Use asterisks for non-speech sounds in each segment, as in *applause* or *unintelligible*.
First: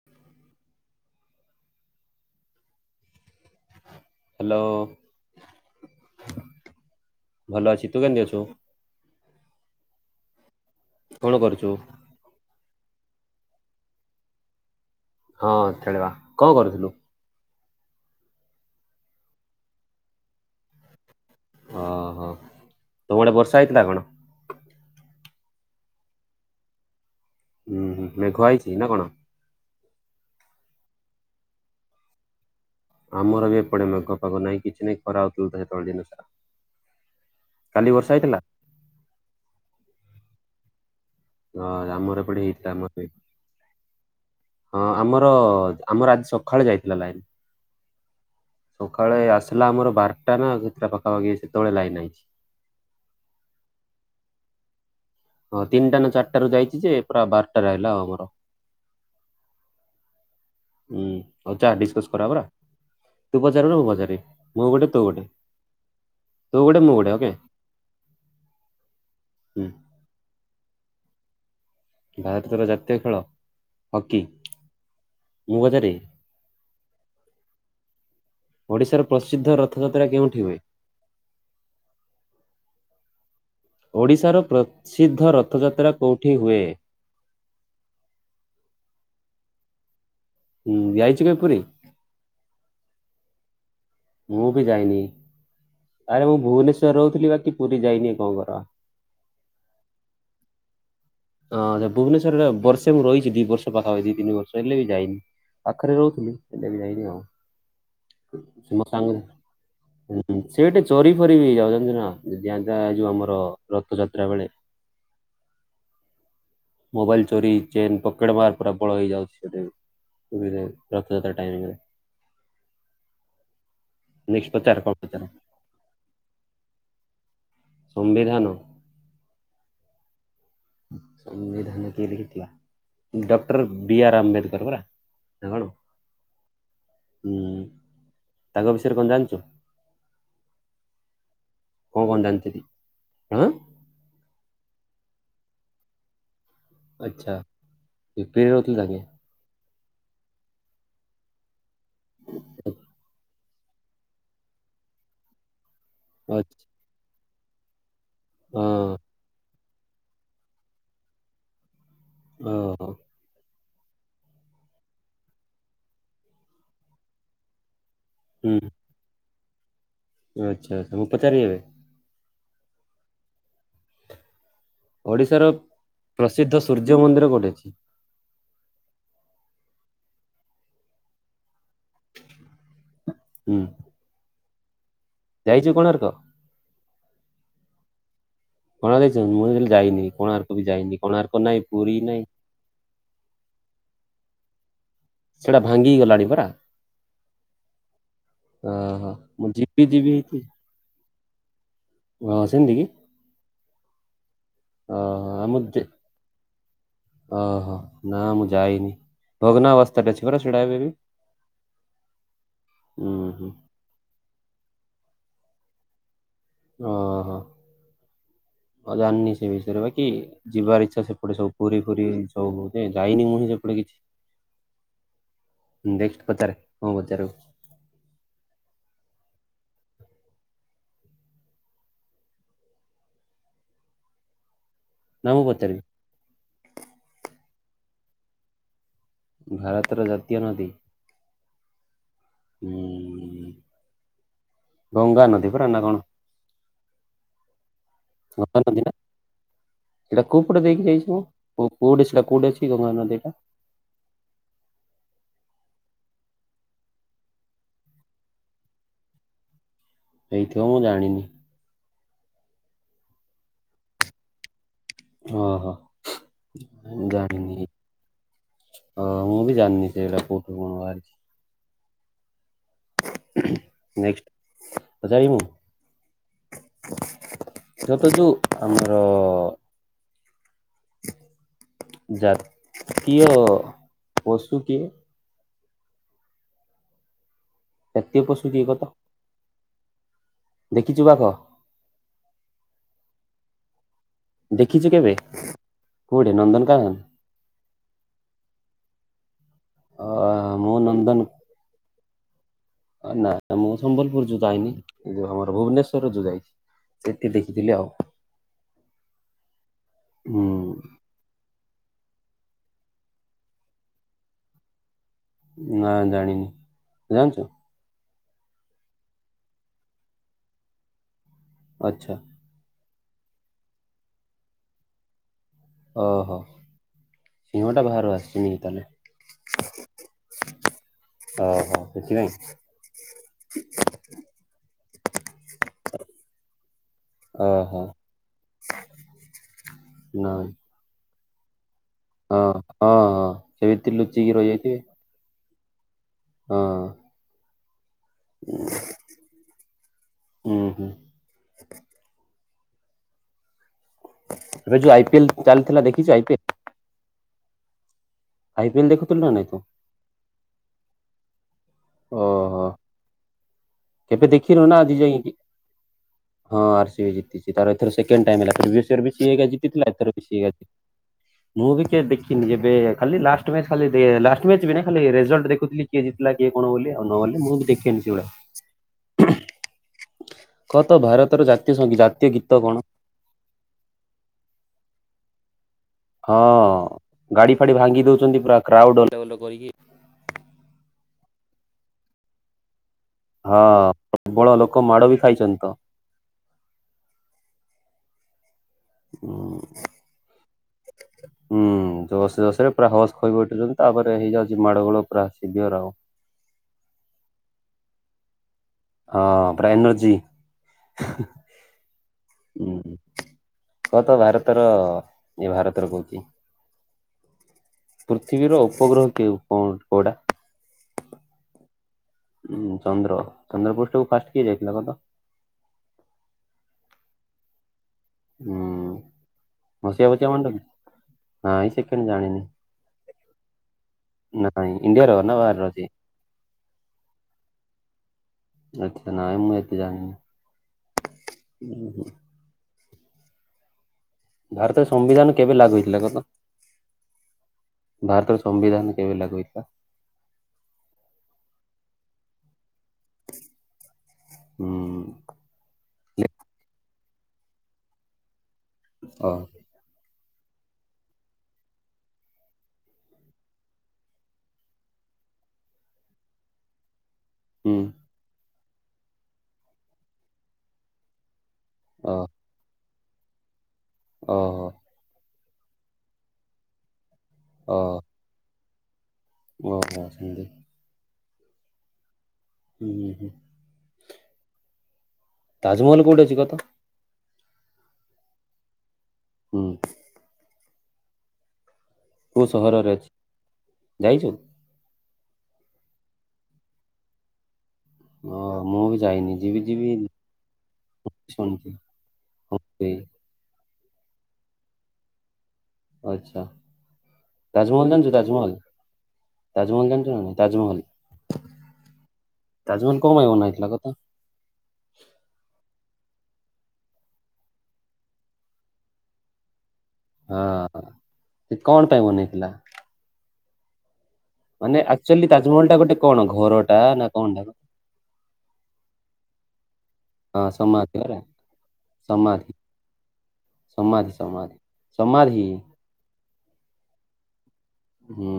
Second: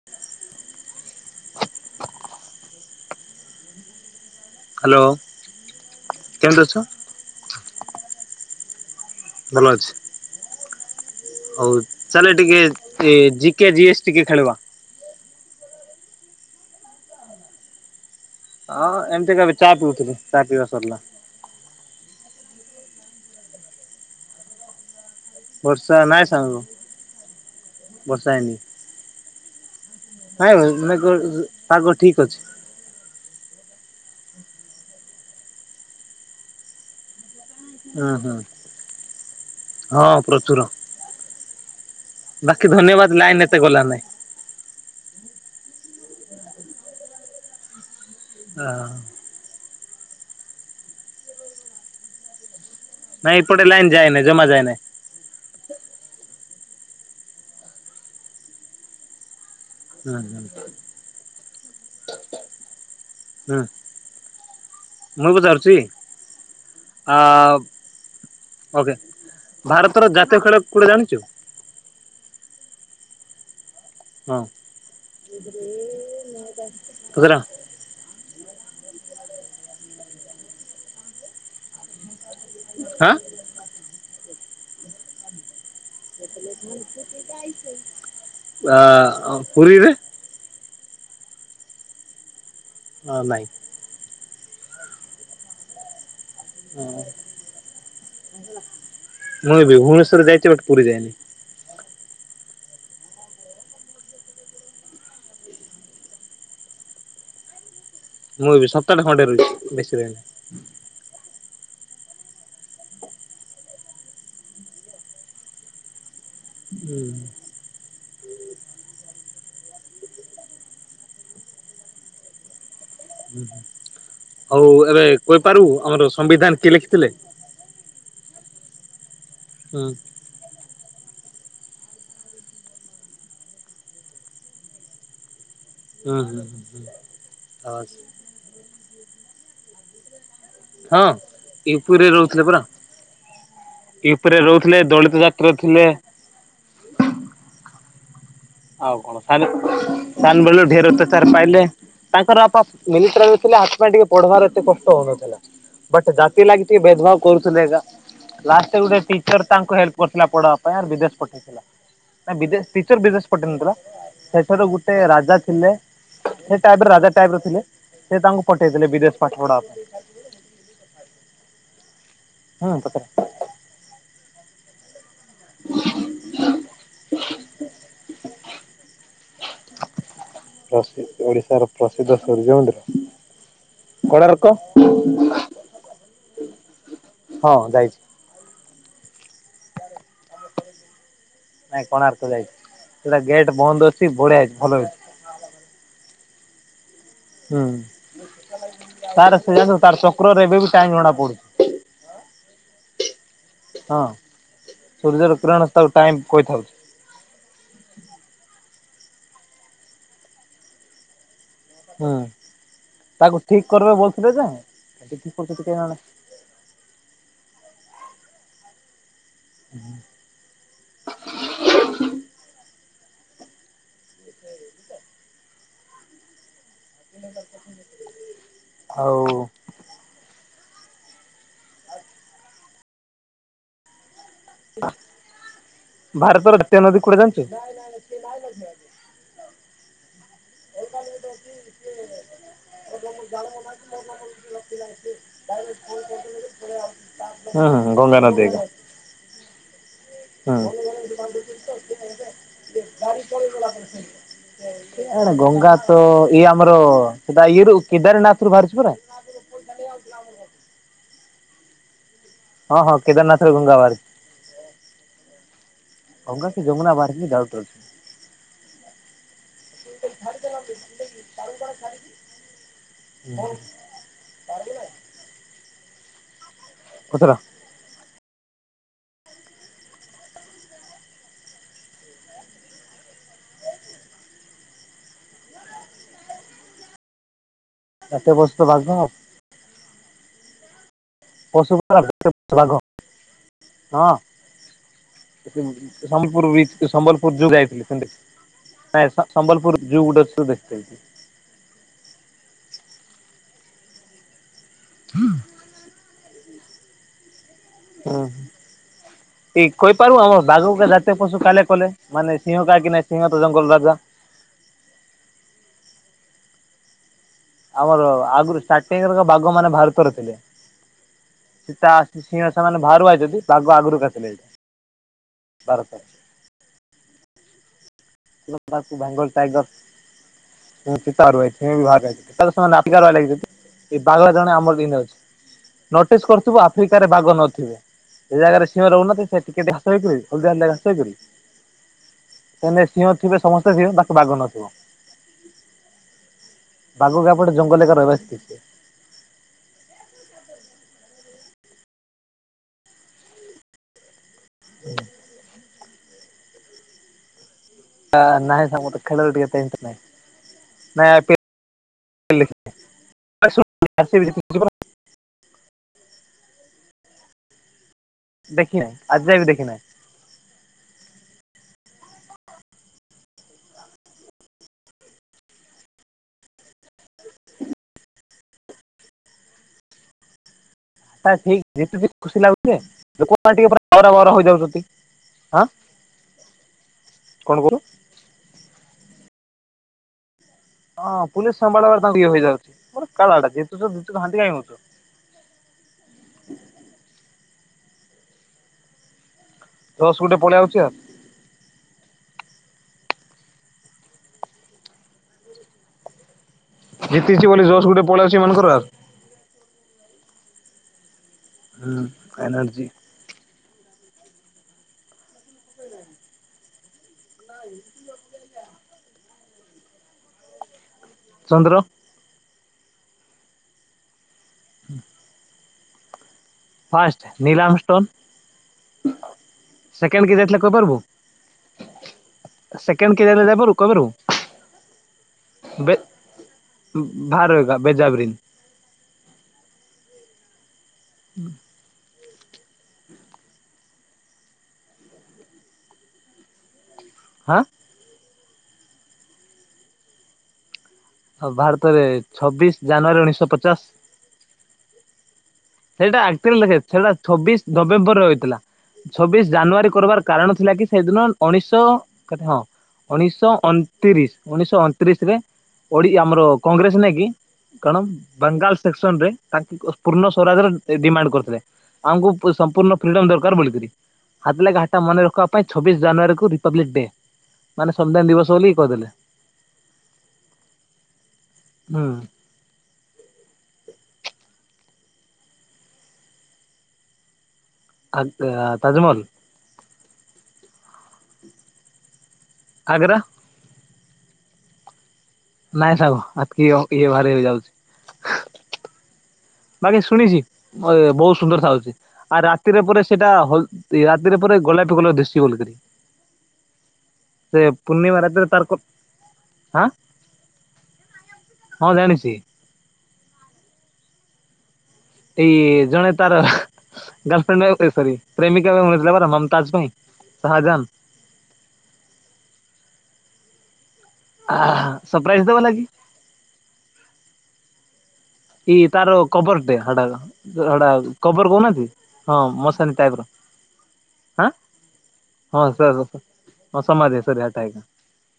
*inaudible* Hello hello କେମିତି ଅଛ? ଭଲ ଅଛି। ତୁ କେମିତି ଅଛୁ? ଭଲ ଅଛି। କଣ କରୁଛୁ? ହଉ ଚାଲେ ଟିକେ ଜି କେ ଜି ଏସ୍ ଟିକେ ଖେଳିବା। ହଁ ଖେଳିବା କଣ କରୁଥୁଲୁ? ହଁ ଏମିତି କହିବି ଚା ପିଉଥିଲି ଚା ପିଇବା ସରିଲା। ଓହୋ ତୁମ ଆଡେ ବର୍ଷା ହେଇଥିଲା କଣ? ବର୍ଷା ନାଇଁ ସାଙ୍ଗ। ଉହୁଁ ବର୍ଷା ମେଘୁଆ ହେଇନି। ହେଇଚି ନା କଣ? ନାଇଁ ଭାଇ ମେଘ ପାଗ ଠିକ୍ ଅଛି। ଆମର ବି ଏପଟେ ମେଘ ପାଗ ନାଇଁ କିଛି ନାଇଁ ଖରା ହଉଥିଲା ହେତେବେଳେ ଦିନସାରା। ହୁଁ ହୁଁ ହଁ ପ୍ରଚୁର। ହଁ ଆମର ଏପଟେ ହେଇଥିଲା ବାକି ଆମର ବି। ଧନ୍ୟବାଦ ଲାଇନ ଏତେ ଗଲା ନାଇଁ। ହଁ ଆମର ଆମର ଆଜି ସକାଳେ ଯାଇଥିଲା ଲାଇନ। ସକାଳେ ଆସିଲା ଆମର ବାରଟା ନା ଦିଟା ପାଖାପାଖି ସେତେବେଳେ ଲାଇନ ଆଇଚି। ନାଇଁ ଏପଟେ ଲାଇନ୍ ଯାଏନି ଜମା ଯାଏନାଇଁ। ହଁ ତିନିଟା ନା ଚାରିଟାରୁ ଯାଇଚି ଯେ ପୁରା ବାରଟାରେ ଆଇଲା ଆଉ ଆମର। ଉଁ ହୁଁ। ହୁଁ ହଉ ଚା ଡିସକସ କରିଆ ପରା। ତୁ ହୁଁ ପଚାରିବୁ ନା ମୁଁ ପଚାରିବି ମୁଁ ଗୋଟେ ତୁ ଗୋଟେ ମୁଁ ପଚାରୁଛି ତୁ ଗୋଟେ ମୁଁ ଆ ଗୋଟେ ଓକେ। ଓକେ। ହୁଁ। ଭାରତର ଜାତୀୟ ଖେଳ କୋଉଟା ଜାଣିଚୁ? ଭାରତର ଜାତୀୟ ଖେଳ ହକି। ହଁ ମୁଁ ପଚାରିବି? ପଚାର। ଓଡ଼ିଶାର ପ୍ରସିଦ୍ଧ ରଥଯାତ୍ରା କେଉଁଠି ହୁଏ? ଆଁ? ଓଡ଼ିଶାର ପ୍ରସିଦ୍ଧ ରଥଯାତ୍ରା କେଉଁଠି ହୁଏ? *unintelligible* ଆଁ ପୁୁରୀରେ। ହୁଁ ଯାଇଚୁ କେବେ ପୁରୀ? ହଁ ନାଇଁ। ମୁଁ ବି ଯାଇନେଇ। ଆରେ ମୁଁ ଭୁବନେଶ୍ୱରରେ ରହୁଥିଲି ବାକି ପୁରୀ ଯାଇନି କଣ କର। ମୁଁ ବି ଭୁବନେଶ୍ୱରରେ ଯାଇଚି ବଟ ପୁରୀ ଯାଇନି। ହଁ ଭୁବନେଶ୍ୱରରେ ବର୍ଷେ ମୁଁ ରହିଛି ଦିବର୍ଷ ପାଖ ଦି ତିନିବର୍ଷ ହେଲେ ବି ଯାଇନି। ପାଖରେ ରହୁଥିଲି ସେଟା ବି ଯାଇନି ଆଉ। ମୁଁ ବି ସପ୍ତାହେ ଖଣ୍ଡେ ରହିଚି ବେଶୀ ରହିନି। ସେଠି ଚୋରି ଫୋରି ବି ଯାଉଚନ୍ତି ନା ଯା ଯା ଯୋଉ ଆମର ରଥଯାତ୍ରା ବେଳେ। ହୁଁ। ମୋବାଇଲ ଚୋରି ଚେନ ପକେଟ ମାର ପୁରା ପ୍ରବଳ ହେଇଯାଉଚି ସେଠି। *unintelligible* ରଥଯାତ୍ରା ଟାଇମରେ। ନେକ୍ସଟ ଆଉ ପଚାର କଣ ଏବେ ପଚାର? କହିପାରୁିବୁ ଆମର ସମ୍ବିଧାନ କିଏ ଲେଖିଥିଲେ? ସମ୍ବିଧାନ? ହୁଁ। ଡକ୍ଟର ବି ଆର୍ ଆମ୍ବେଦକର ପରା। ହୁଁ ହୁଁ ତାଙ୍କ ବିଷୟରେ କଣ ଜାଣିଚୁ? ହଁ କଣ ୟୁପିରେ କଣ ରହୁଥିଲେ ପରା। ଜାଣିଛନ୍ତି? ହଁ ୟୁପିରେ ରହୁଥିଲେ ଦଳିତ ଜାତିର ଥିଲେ। ଆଚ୍ଛା ୟୁପିରେ ରହୁଥିଲା କି? *inaudible* ତାଙ୍କର ବାପା ମିଲିତ୍ରରେ ଥିଲେ ହାତ ପାଇଁ ଟିକେ ପଢ଼ବାର ଏତେ କଷ୍ଟ ହଉନଥିଲା। ବଟ୍ ଜାତି ଲାଗି ଆଚ୍ଛା ଟେ ଭେଦଭାବ କରୁଥିଲେ ଏକା ଲାଷ୍ଟେ ହଁ ଗୋଟେ‌ ଟିଚର୍ ତାଙ୍କୁ ହେଲ୍ପ କରିଥିଲା ପଢବା ପାଇଁ ଆ ବିଦେଶ୍ ପଠେଇଥିଲା ଓହୋ ବିଦେଶଟିଚର ବିଦେଶ୍ ପ ନଥିଲା ସେଠାରୁ ଗୋଟେ ରାଜା ଥିଲେ ସେ ଟାଇପ୍ ରାଜା ଟାଇପ୍ ର ଥିଲେ। ସେ ତାଙ୍କୁ ପଠେଇଥିଲେ ବିଦେଶ୍ ପାଠପଢା ପାଇଁ। ଆଚ୍ଛା ପଚାରିିବେନି? ହଁ ପଚା ଓଡିଶାର ପ୍ରସିଦ୍ଧ ସୂର୍ଯ୍ୟ ମନ୍ଦିର କୋଉଠି ଅଛି? ପ୍ରସିଦ୍ ଓଡିଶାର ପ୍ରସିଦ୍ଧ ସୂର୍ଯ୍ୟ ମନ୍ଦିର। ହୁଁ। କୋଣାର୍କ। ଯାଇଚୁ କୋଣାର୍କ? ହଁ ଯାଇଚି। କଣ ଯାଇଚୁ ମୁଁ‌ ହେଲେ ଯାଇନି କୋଣାର୍କ ବି ଯାଇନି। କୋଣାର୍କ ନାଇଁ ନାଇଁ କୋଣାର୍କ ଯାଇଚି ସେଟା ଗେଟ୍ ବନ୍ଦ ଅଛି ବଢିଆ ହେଇଛି ଭଲ ହେଇଚି। ସେଇଟା ଭାଙ୍ଗି ଗଲାଣି ପରା। ହୁଁ ଅହୋ ତାର ମୁଁ ସେ ଜାଣିଛୁ ଯିବି ତାର ଯିବି ସେଇଠି ଚକ୍ରରେ ଏବେ ବି ଟାଇମ ଜଣା ପଡୁଛି ଅଁ ସେମତି କି। ହଁ ଓହୋ ସୂର୍ଯ୍ୟର ଆମ କିରଣକୁ ଟାଇମ୍ କହିଥାଉ। ଓହୋ ନାଁ ମୁଁ ଯାଇନି ଭଗ୍ନା ଅବସ୍ଥାରେ ଅଛି ପରା ଛିଡା ହେବିବି। ହୁଁ ତାକୁ ଠିକ୍ କରିବ କୋଉଥିଲେ ଯେ ଓହୋ ମୁଁ ଜାଣିନି ସେ ବିଷୟରେ ବାକି। ଯିବାର ଇଚ୍ଛା ସେପଟେ ସବୁ ପୁରୀ ଫୁରୀ ସବୁ ମୁଁ ଯାଇନି ହିଁ ସେପଟେ କିଛି। *inaudible* ଆଉ ନାଁ ମୁଁ ପଚାରିବି। ଭାରତର ଜାତୀୟ ନଦୀ କୋଉଟା ଜାଣିଚ କି? *inaudible* ଭାରତର ଜାତୀୟ ନଦୀ ହୁଁ *unintelligible* ଗଙ୍ଗା ନଦୀ ପରା ନାଁ କଣ? ହଁ ଗସଙ୍ଗା ନଦୀ। ଗଙ୍ଗା ନା ସେଇଟା କୋଉ ପଟେ ଦେଇକି ଯାଇଛି ମୁଁ କୋ କୋଉଠି ସେଇଟା କୋଉଠି ଅଛି ଗଙ୍ଗା ନଦୀଟା ହଁ ଏ ଗଙ୍ଗା ତ ଇଏ ଆମର *unintelligible* କେଦାରନାଥ ରୁ ବାହାରିଚି ପରା। ହେଇଥିବ ମୁଁ ଜାଣିନି। ହଁ ହଁ କେଦାରନାଥ ରୁ ଗଙ୍ଗା ବାହାରିଚି। ଓହୋ ଗଙ୍ଗା କି ଯମୁନା ବାହାରିଚି ଡାଉଟ୍ ରେ ଅଛି। ହଁ ମୁଁ ବି ଜାଣିନି ସେ ଇରା କୋଉଠୁ କଣ ବାହାରିଚି। ନେକ୍ସ୍ତ୍ ତୁ ଯାଇନୁ? *unintelligible* ଯତ ସବୁ ଆମର ଜାତୀୟ ପଶୁ କିଏ? ଜାତୀୟ ପଶୁ ତ ବାଘ ଆଉ। ଦେଖିଛୁ ବାଘ? ପଶୁ *unintelligible* ବାଘ। ହଁ। ଦେଖିଛୁ କେବେ କୋଉଠି ସମପୁର ବି ନନ୍ଦନକାନନ ସମ୍ବଲପୁର ଯୋଉ ଯାଇଥିଲି ସେମତି। ନାଇଁ ସମ୍ବଲପୁର ଯୁ ଗୁଡା ସବୁ ଅ ଦେଖି ମୁଁ ଦେଇଛି। ନନ୍ଦନ ନା ମୁଁ ସମ୍ବଲପୁର ଯୋଉ ଯଇନି, ଏ ଯୋଉ ଆମର ଭୁବନେଶ ର ଯୁ ଯାଇଛି ସେଠି ଦେଖିଥିଲି ଆଉ। ହୁଁ ଏ କହିପାରୁ ଆମ ହୁଁ ବାଘ କୁ କାହିଁ ଜା ଜାତୀୟ ପଶୁ ତାଲେ କଲେ ମାନେ ସିଂହ କାହିଁକି ନାଇଁ ସିଂହ ତ ଜଙ୍ଗଲ ରାଜା? ନା ଜାଣିନି, ଜାଣିଛୁ? ଆମର ଆଗରୁ ସାଟି ଏଅର ବାଘ ମାନେ ଭାରତର ଥିଲେ। ସେ ତା ଆଚ୍ଛା ଆସି ସିଂହ ସେମାନେ ବାହାରୁ ଆଇଛନ୍ତି। ବାଘ ଆଗରୁ ବେସ୍ ଥିଲେ। ଓହୋ ସିଂହଟା ବାହାରୁ ଆସିଛି। *unintelligible* ବେଙ୍ଗଲ ଟାଇଗର। ଓହୋ ସେଥିପାଇଁ *unintelligible* ଏଇ ପାଗଲା ଜଣେ ଆମର ଦିନେ ଅଛି ନୋଟିସ୍ କରୁଥିବୁ ଆ ଆଫ୍ରିକା ରେ ବାଘ ନଥିବେ, ଓହୋ ସେ ଜାଗାରେ ସିଂହ ରହୁନାହାନ୍ତି। ସେଠି କେମିତି ଘାସ ହେଇଛିବେ ନାଇଁ ହଳଦିଆ ହଳଦିଆ ଘାସ ହୋଇଛି। ହଁ ହଁ- ହଁ ଥିବେ ସେମତି ବାକି ବାଘ ଲୁଚିକି ନଥିବ ରହିଯାଇଥିବେ। ହଁ ବାଘ ଗାପଡ ଜଙ୍ଗଲ ଏକା ରହିବା ଶିଖିଛି। ହୁଁ ହୁଁ। ଏବେ ଯୋଉ ଆଇ ପି ଏଲ ଚାଲିଥିଲା ଦେଖିଛୁ ଆଇ ପି ଏଲ? ନାଇଁ ଆଇ ପିଏଲ ସାଙ୍ଗ ଦେଖୁଥିଲୁ ନା ନାଇଁ ତୁ? *unintelligible* *unintelligible* ଏବେ ଦେଖିଲୁ ନା ଆଜି ଯାଇକି, ହଁ ଆର୍ ସ ବି ଜିତିଛି ତାର ତାର ସେକେଣ୍ଡ ଟାଇମ୍ ହେଲା ଦେଖି ନାହିଁ ଆଜି ଯାଏ ବି *unintelligible* ଦେଖି ନାହିଁ ଜିତିଥିଲା ଏଥର ବି *unintelligible* ମୁଁ ବି କେ ଦେଖିନି ଯେବେ ଖାଲି ଲାଷ୍ଟ ମ୍ୟାଚ ଖାଲି ଲାଷ୍ଟ ମ୍ୟାଚ ବି ନାହିଁ ଖାଲି ରେଜଲ୍ଟ ଦେଖୁଥିଲି। କିଏ ଜିତିଲା କିଏ କଣ ବୋଲି ଆଉ ନହଲେ ମୁଁ ବି ଦେଖନି ସେଗୁଡା। କହ ତ ଭାରତର ଜାତୀୟ ଠିକ ସଙ୍ଗୀ ଯେତେ ଜାତୀୟ ଖୁସି ଗୀତ ଲାଗୁଛି କଣ? ଯେ ଲୋକମାନେ ଟିକେ ପୁରା ତର ବର ହେଇଯାଉଛନ୍ତି ଆଁ? ହଁ, ଗାଡି ଫାଡି ଭାଙ୍ଗି ଦଉଚନ୍ତି ପୁରା କ୍ରାଉଡ୍ *unintelligible* କରିକି। ହଁ, ପୁଲିସ ସମ୍ବାଳ *unintelligible* ତାଙ୍କୁ ଇଏ ହେଇ ଯାଉଛି। *unintelligible* କାଳା ଟା ଯେତୁୁ *unintelligible* ଘାଣ୍ଟି କାଇଁ ହଉଚୁ? ମାଡ଼ ବି ଖାଇଛନ୍ତି ତ! ହୁଁ। ଜୋସ୍ ଗୁଟେ ପଳେଇଆଉଚି ଆଉ। ହୁଁ ଜୋସ୍ ଜୋସ୍ ରେ ପୁରା ହୋସ୍ ଖୋଇ ବ ଉଠୁଛନ୍ତି। ତା'ପରେ ହେଇଯାଉଛି ମାଡ଼ଗୋଳ ପୁରା ସିଭିଅର ଆଉ। ଜିତିଚି ବୋଲି ଜସ୍ ଗୁଟେ ପଳେଇଛି ଏମାନଙ୍କର ଆଉ। ହଁ, ପରା ଏନର୍ଜି ହୁଁ ଏନର୍ଜି ଉଁ। କହ ତ ଭାରତର, ଇଏ ଭାରତର କହୁଚି। *inaudible* ପୃଥିବୀର ଉପଗ୍ରହ କେଉଁ କଉଁ କଉଟା? ଚନ୍ଦ୍ର। ଉଁ, ଚନ୍ଦ୍ର। ଚନ୍ଦ୍ର ପୃଷ୍ଠକୁ ଫାଷ୍ଟ କିଏ ଯାଇଥିଲା କ ତ? First Neil Armstrong. ହୁଁ। ମସିହା ବସିଆ ସେକେଣ୍ଡ କିଏ ମନେ ଯାଇଥିଲେ ରଖିଛୁ କହିପାରିବୁ? ନାଇଁ ସେକେଣ୍ଡ ଜାଣିନି। ସେକେଣ୍ଡ କିଏ ଯାଇ *unintelligible* କହିପାରୁ? ନାଇଁ ଇଣ୍ଡିଆର ନା ବାହାରର ଅଛି ବେ ଭାର ଏକା ବେଜାବ୍ରିନ୍। ଆଚ୍ଛା, ନାଇଁ ମୁଁ, ଏତେ ଜାଣିନି। ହୁଁ। ଉଁ, ହୁଁ। ଭାରତରେ ସମ୍ବିଧାନ, କେବେ ଲାଗୁ ହେଇଥିଲା କହ ତ? ହାଁ। ଭାରତର ସମ୍ବିଧାନ କେବେ ଲାଗୁ ହେଇଥିଆ? ଆଉ ଭାରତ ରେ, ଛବିଶ୍ ଜାନୁଆରୀ, ଉଣେଇଶ ପଚାଶ୍। ହୁଁ। ସେଇଟା ଲେ- ଆକ୍ଚୁଆଲି, ଦେଖେ ସେଇଟା ଛବିଶ ନଭେମ୍ବର ରେ ହୋଇଥିଲା, ଅ ଛବିଶ ଜାନୁଆରୀ କରବାର୍ କାରଣ ଥିଲା କି, ସେଇଦିନ ଉଣେଇଶ କେତେ? ହଁ। ଉଣିଶ ଶହ ଅଣତିରିଶି, ଉଣେଇ ଶହ ଅଣତିରିଶ, ରେ ଓଡି ଆମର, କଂଗ୍ରେସ ନାଇଁ କି? ହୁଁ କଣ ବାଙ୍ଗାଲ୍ ସେକ୍ସନ୍ ରେ ତାଙ୍କକ ପୂର୍ଣ୍ଣ ସ୍ୱରାଜର ଡିମାଣ୍ଡ କରିଥିଲେ। ଅ ଆମକୁ ସମ୍ପୂର୍ଣ୍ଣ ଫ୍ରିଡମ୍ ଦରକାର ବୋଲିକିରି ହାତ୍ ଓହୋ ଲେ ଘା ତା ମନେ ରଖବା ପାଇଁ, ଛବିଶ ଜାନୁଆରୀ, କୁ ରିପବ୍ଲିକ୍ ଡେ, ମାନେ ଓହୋ। ସମ୍ବିଧାନ ଦିବସ, ବୋଲି କହିଦେଲ। ଓହୋ! *unintelligible* ହୁଁ। ଉ, ହୁ। ତାଜମହଲ୍ କୋଉଠି ଅଛି କତ? ଆଗ୍ ଅ ତାଜମହଲ୍! ହୁଁ। କଉ ସହରରେ ଅଛି, ଆଗ୍ରା ଯାଇଛୁ? ନାଇଁ ସାଙ୍ଗ, ଆତ୍ କି ୟ ଇଏ ବାହାରି *unintelligible* ଯାଉଛି। ଓ ମୁଁ ବି ଯାଇନି, ଯିବି। ଯିବି ବାକି ଶୁଣିଛି, ବ-ବହୁତ ସୁନ୍ଦର ଶୁଣିଛି ଥାଉଛି। ଆଉ ରାତିରେ ହଁ ପରେ ସେ ଏଇଟା ହଲ୍ ରାତିରେ ପରେ ଗୋଲାପୀ କଲର୍ ଦିଶୁଛି ବୋଲିକିରି। ଆଛା, ତାଜମହଲ୍ ଜାଣିଚୁ? ପୂର୍ଣ୍ଣିମା ରାତିରେ ତାଜମହଲ୍! ତାର କ ହାଁ ତାଜମହଲ୍ ଜାଣିଚ ନା ନାଇଁ ତାଜମହଲ ହଁ ଜାଣିଛି ତାଜମହଲ କଣ ପାଇଁ ବନା ହେଇଥିଲା କହତ? ଏଇ ଜଣେ ତାର ଗାର୍ଲଫ୍ରେଣ୍ଡ ଏ ସରି୍ ପ୍ରେମିକା ପାଇଁ ବାନେଇଥିଲା ପରା ମମତାଜ ପାଇଁ। ହଁ ଶାହାଜାନ ହଁ ସେ କଣ ପାଇଁ ବନେଇଥିଲା? ମାନେ ଆକ୍ଚୁଆଲି ସରପ୍ରାଇଜ ଦବା ତାଜମହଲ ଟା ଲାଗି ଗୋଟେ କଣ ଘରଟା ନା କଣ ଟା? ଇ ତାର କବର୍ ଟେ ହାଡ଼ାର। ହଁ ସେଟା ଗୋଟା ସମାଧି ପରା କବର୍ କହୁନାହାନ୍ତି ହଁ ସମାଧି ମଶାନୀ ଟାଇପ୍ ର। ସମାଧି ଆଁ ସମାଧି ସମାଧି ହଁ ସେଇଆ ତ ହଁ ସମାଧି ଓସାରିଆ ଟାଇପ୍ ର। ହୁଁ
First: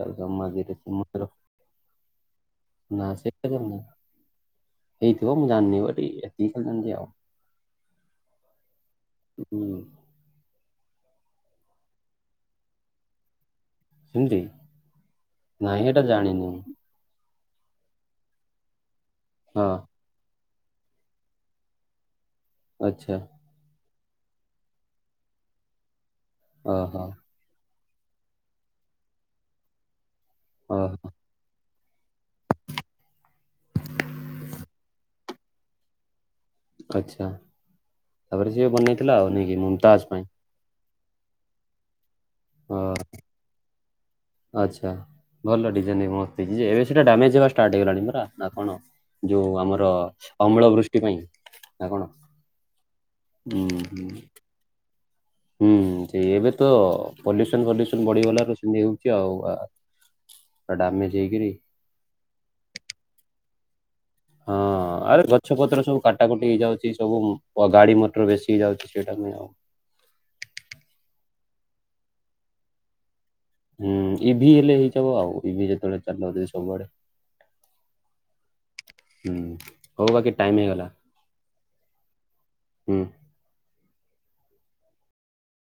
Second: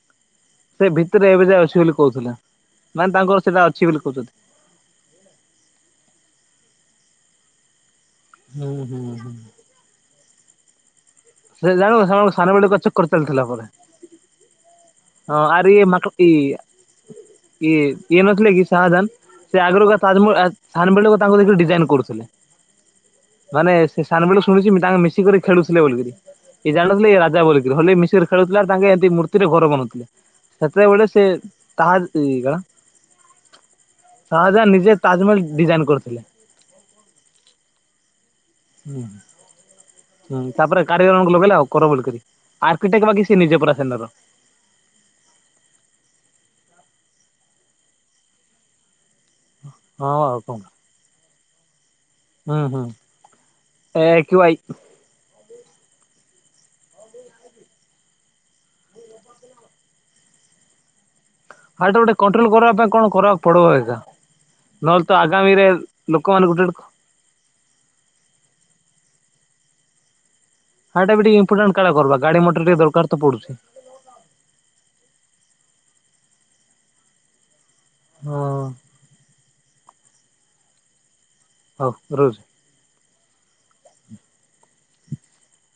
ତାର ସମାଧୀରେ ହୁଁ ଭିତେରେ ଏବେ ଯାଏ ଅଛି ବୋଲି କହୁଥିଲା। ନା ମାନେ ତାଙ୍କର ସେଇଟା ସେଟା ଜାଣିନି ଅଛି ବୋଲି କହୁଚନ୍ତି। ହେଇଥିବ ମୁଁ ଜାଣିନି ବଡ଼ି ଏତିକି ଖାଲି ଜାଣଚି ଆଉ। ହୁଁ ହୁଁ ହୁଁ। ସେ ଜାଣୁ ଶଳା ମୋ ସାନ ବେଳେକୁ ଚକର ଚାଲିଥିଲା ପରେ। ସେମିତି ହଁ ଆରେ ନାଇଁ ଇଏ ମା ଏଇଟା ଙ୍କ ଜାଣିନି ଇଆ ଇଏ ଇଏ ନଥିଲେ କି ସାହାଜାନ ହଁ ସେ ଆଗୁରୁ କ ତାଜମହଲ ଆ ସାନ ବେଳ ଲୋକ ତାଙ୍କୁ ଦେଖିଲି ଡିଜାଇନ୍ କରୁଥିଲେ। ଆଚ୍ଛା। ମାନେ ସେ ସାନବେଲୁ ଶୁଣିଚି ମି ତାଙ୍କ ମିଶିକରି ଖେଳୁଥିଲେ ବୋଲିକିରି ଇଏ ଓହୋ ଜାଣୁନଥିଲେ ଇଏ ରାଜା ବୋଲିକିରି ହଲେଇ ମିଶର ଖେଳୁଥିଲାର ତାଙ୍କେ ଏତି ମୂର୍ତ୍ତିରେ ଘର ବନଉଥିଲେ ଓହୋ ସେତେବେଳେ ସେ ତାହାଲ ଲିଗା ଶାହାଜାନ ନିଜେ ତାଜମହଲ୍ ଡିଜାଇନ କରିଥିଲେ। ଆଚ୍ଛା ତାପରେ ସିଏ ହୁଁ। ବନେଇଥିଲା ଆଉ ନାଇଁକି ମୁମତାଜ୍ ପାଇଁ ‌? ହୁଁ ତାପରେ କାରିଗରଙ୍କୁ ଲଗେଇଲା ଆଉ କର ବୋଲି କିରି ଓ ଆର୍କିଟେକ୍ଟ ବାକି ସେ ନିଜେ ପୁରା ସେନର। ଆଚ୍ଛା ଭଲ ଡିଜାଇନ୍ ମସ୍ତ ହେଇଚି ଯେ ଏବେ ସେଟା ଡାମେଜ୍ ହେବା ଷ୍ଟାର୍ଟ ହେଇଗଲାଣି ପରା ନା କଣ? ଯୋଉ ଆମର ହଁ ଆଉ କଣ ଅମ୍ଳ ବୃଷ୍ଟି ପାଇଁ ନା କଣ? ହୁଁ ହୁଁ ହୁଁ ଏ ହୁଁ କ୍ଷୁଆଇ ହୁଁ ସେଇ ଏବେ ତ ପଲ୍ୟୁସନ୍ ଫଲ୍ୟୁସନ୍ ବଢ଼ିଗଲାରୁ ସେମତି ହଉଚି ଆଉ। ଡାମେଜ ହେଇକିରି ହାଇଡ୍ର ଗୋଟେ କଣ୍ଟ୍ରୋଲ କରିବା ପାଇଁ କଣ କରବାକୁ ପଡ଼ିବ ଏକା। ହଁ ନହେଲେ ତ ଆରେ ଗଛ ଆଗାମୀରେ ପତ୍ର ସବୁ କାଟାକୁଟି ଲୋକମାନେ ଗୋଟିଏ ହେଇଯାଉଛି ଲୋକ ସବୁ ଉଁ ପ ଗାଡ଼ି ମଟର ବେଶୀ ଯାଉଚି ସେଇ ଟାଇମରେ ଆଉ। ହାଟା ବି ଟିକେ ଇମ୍ପୋଟାଣ୍ଟ କାଳା କରବା ଗାଡ଼ି ମଟର ଟିକେ ଦରକାର ତ ପଡୁଛି। ହୁଁ ଇଭିି ହେଲେ ହେଇଯବ ଆଉ ଇଭି ଯେତବଳେ ଚାଲଲ ଯେ ସବୁଆଡ଼େ। ହଁ। ହୁଁ ହଉ ବାକି ଟାଇମ ହେଇଗଲା। ହଉ ମୁଁ ରହୁଚି? ହୁଁ।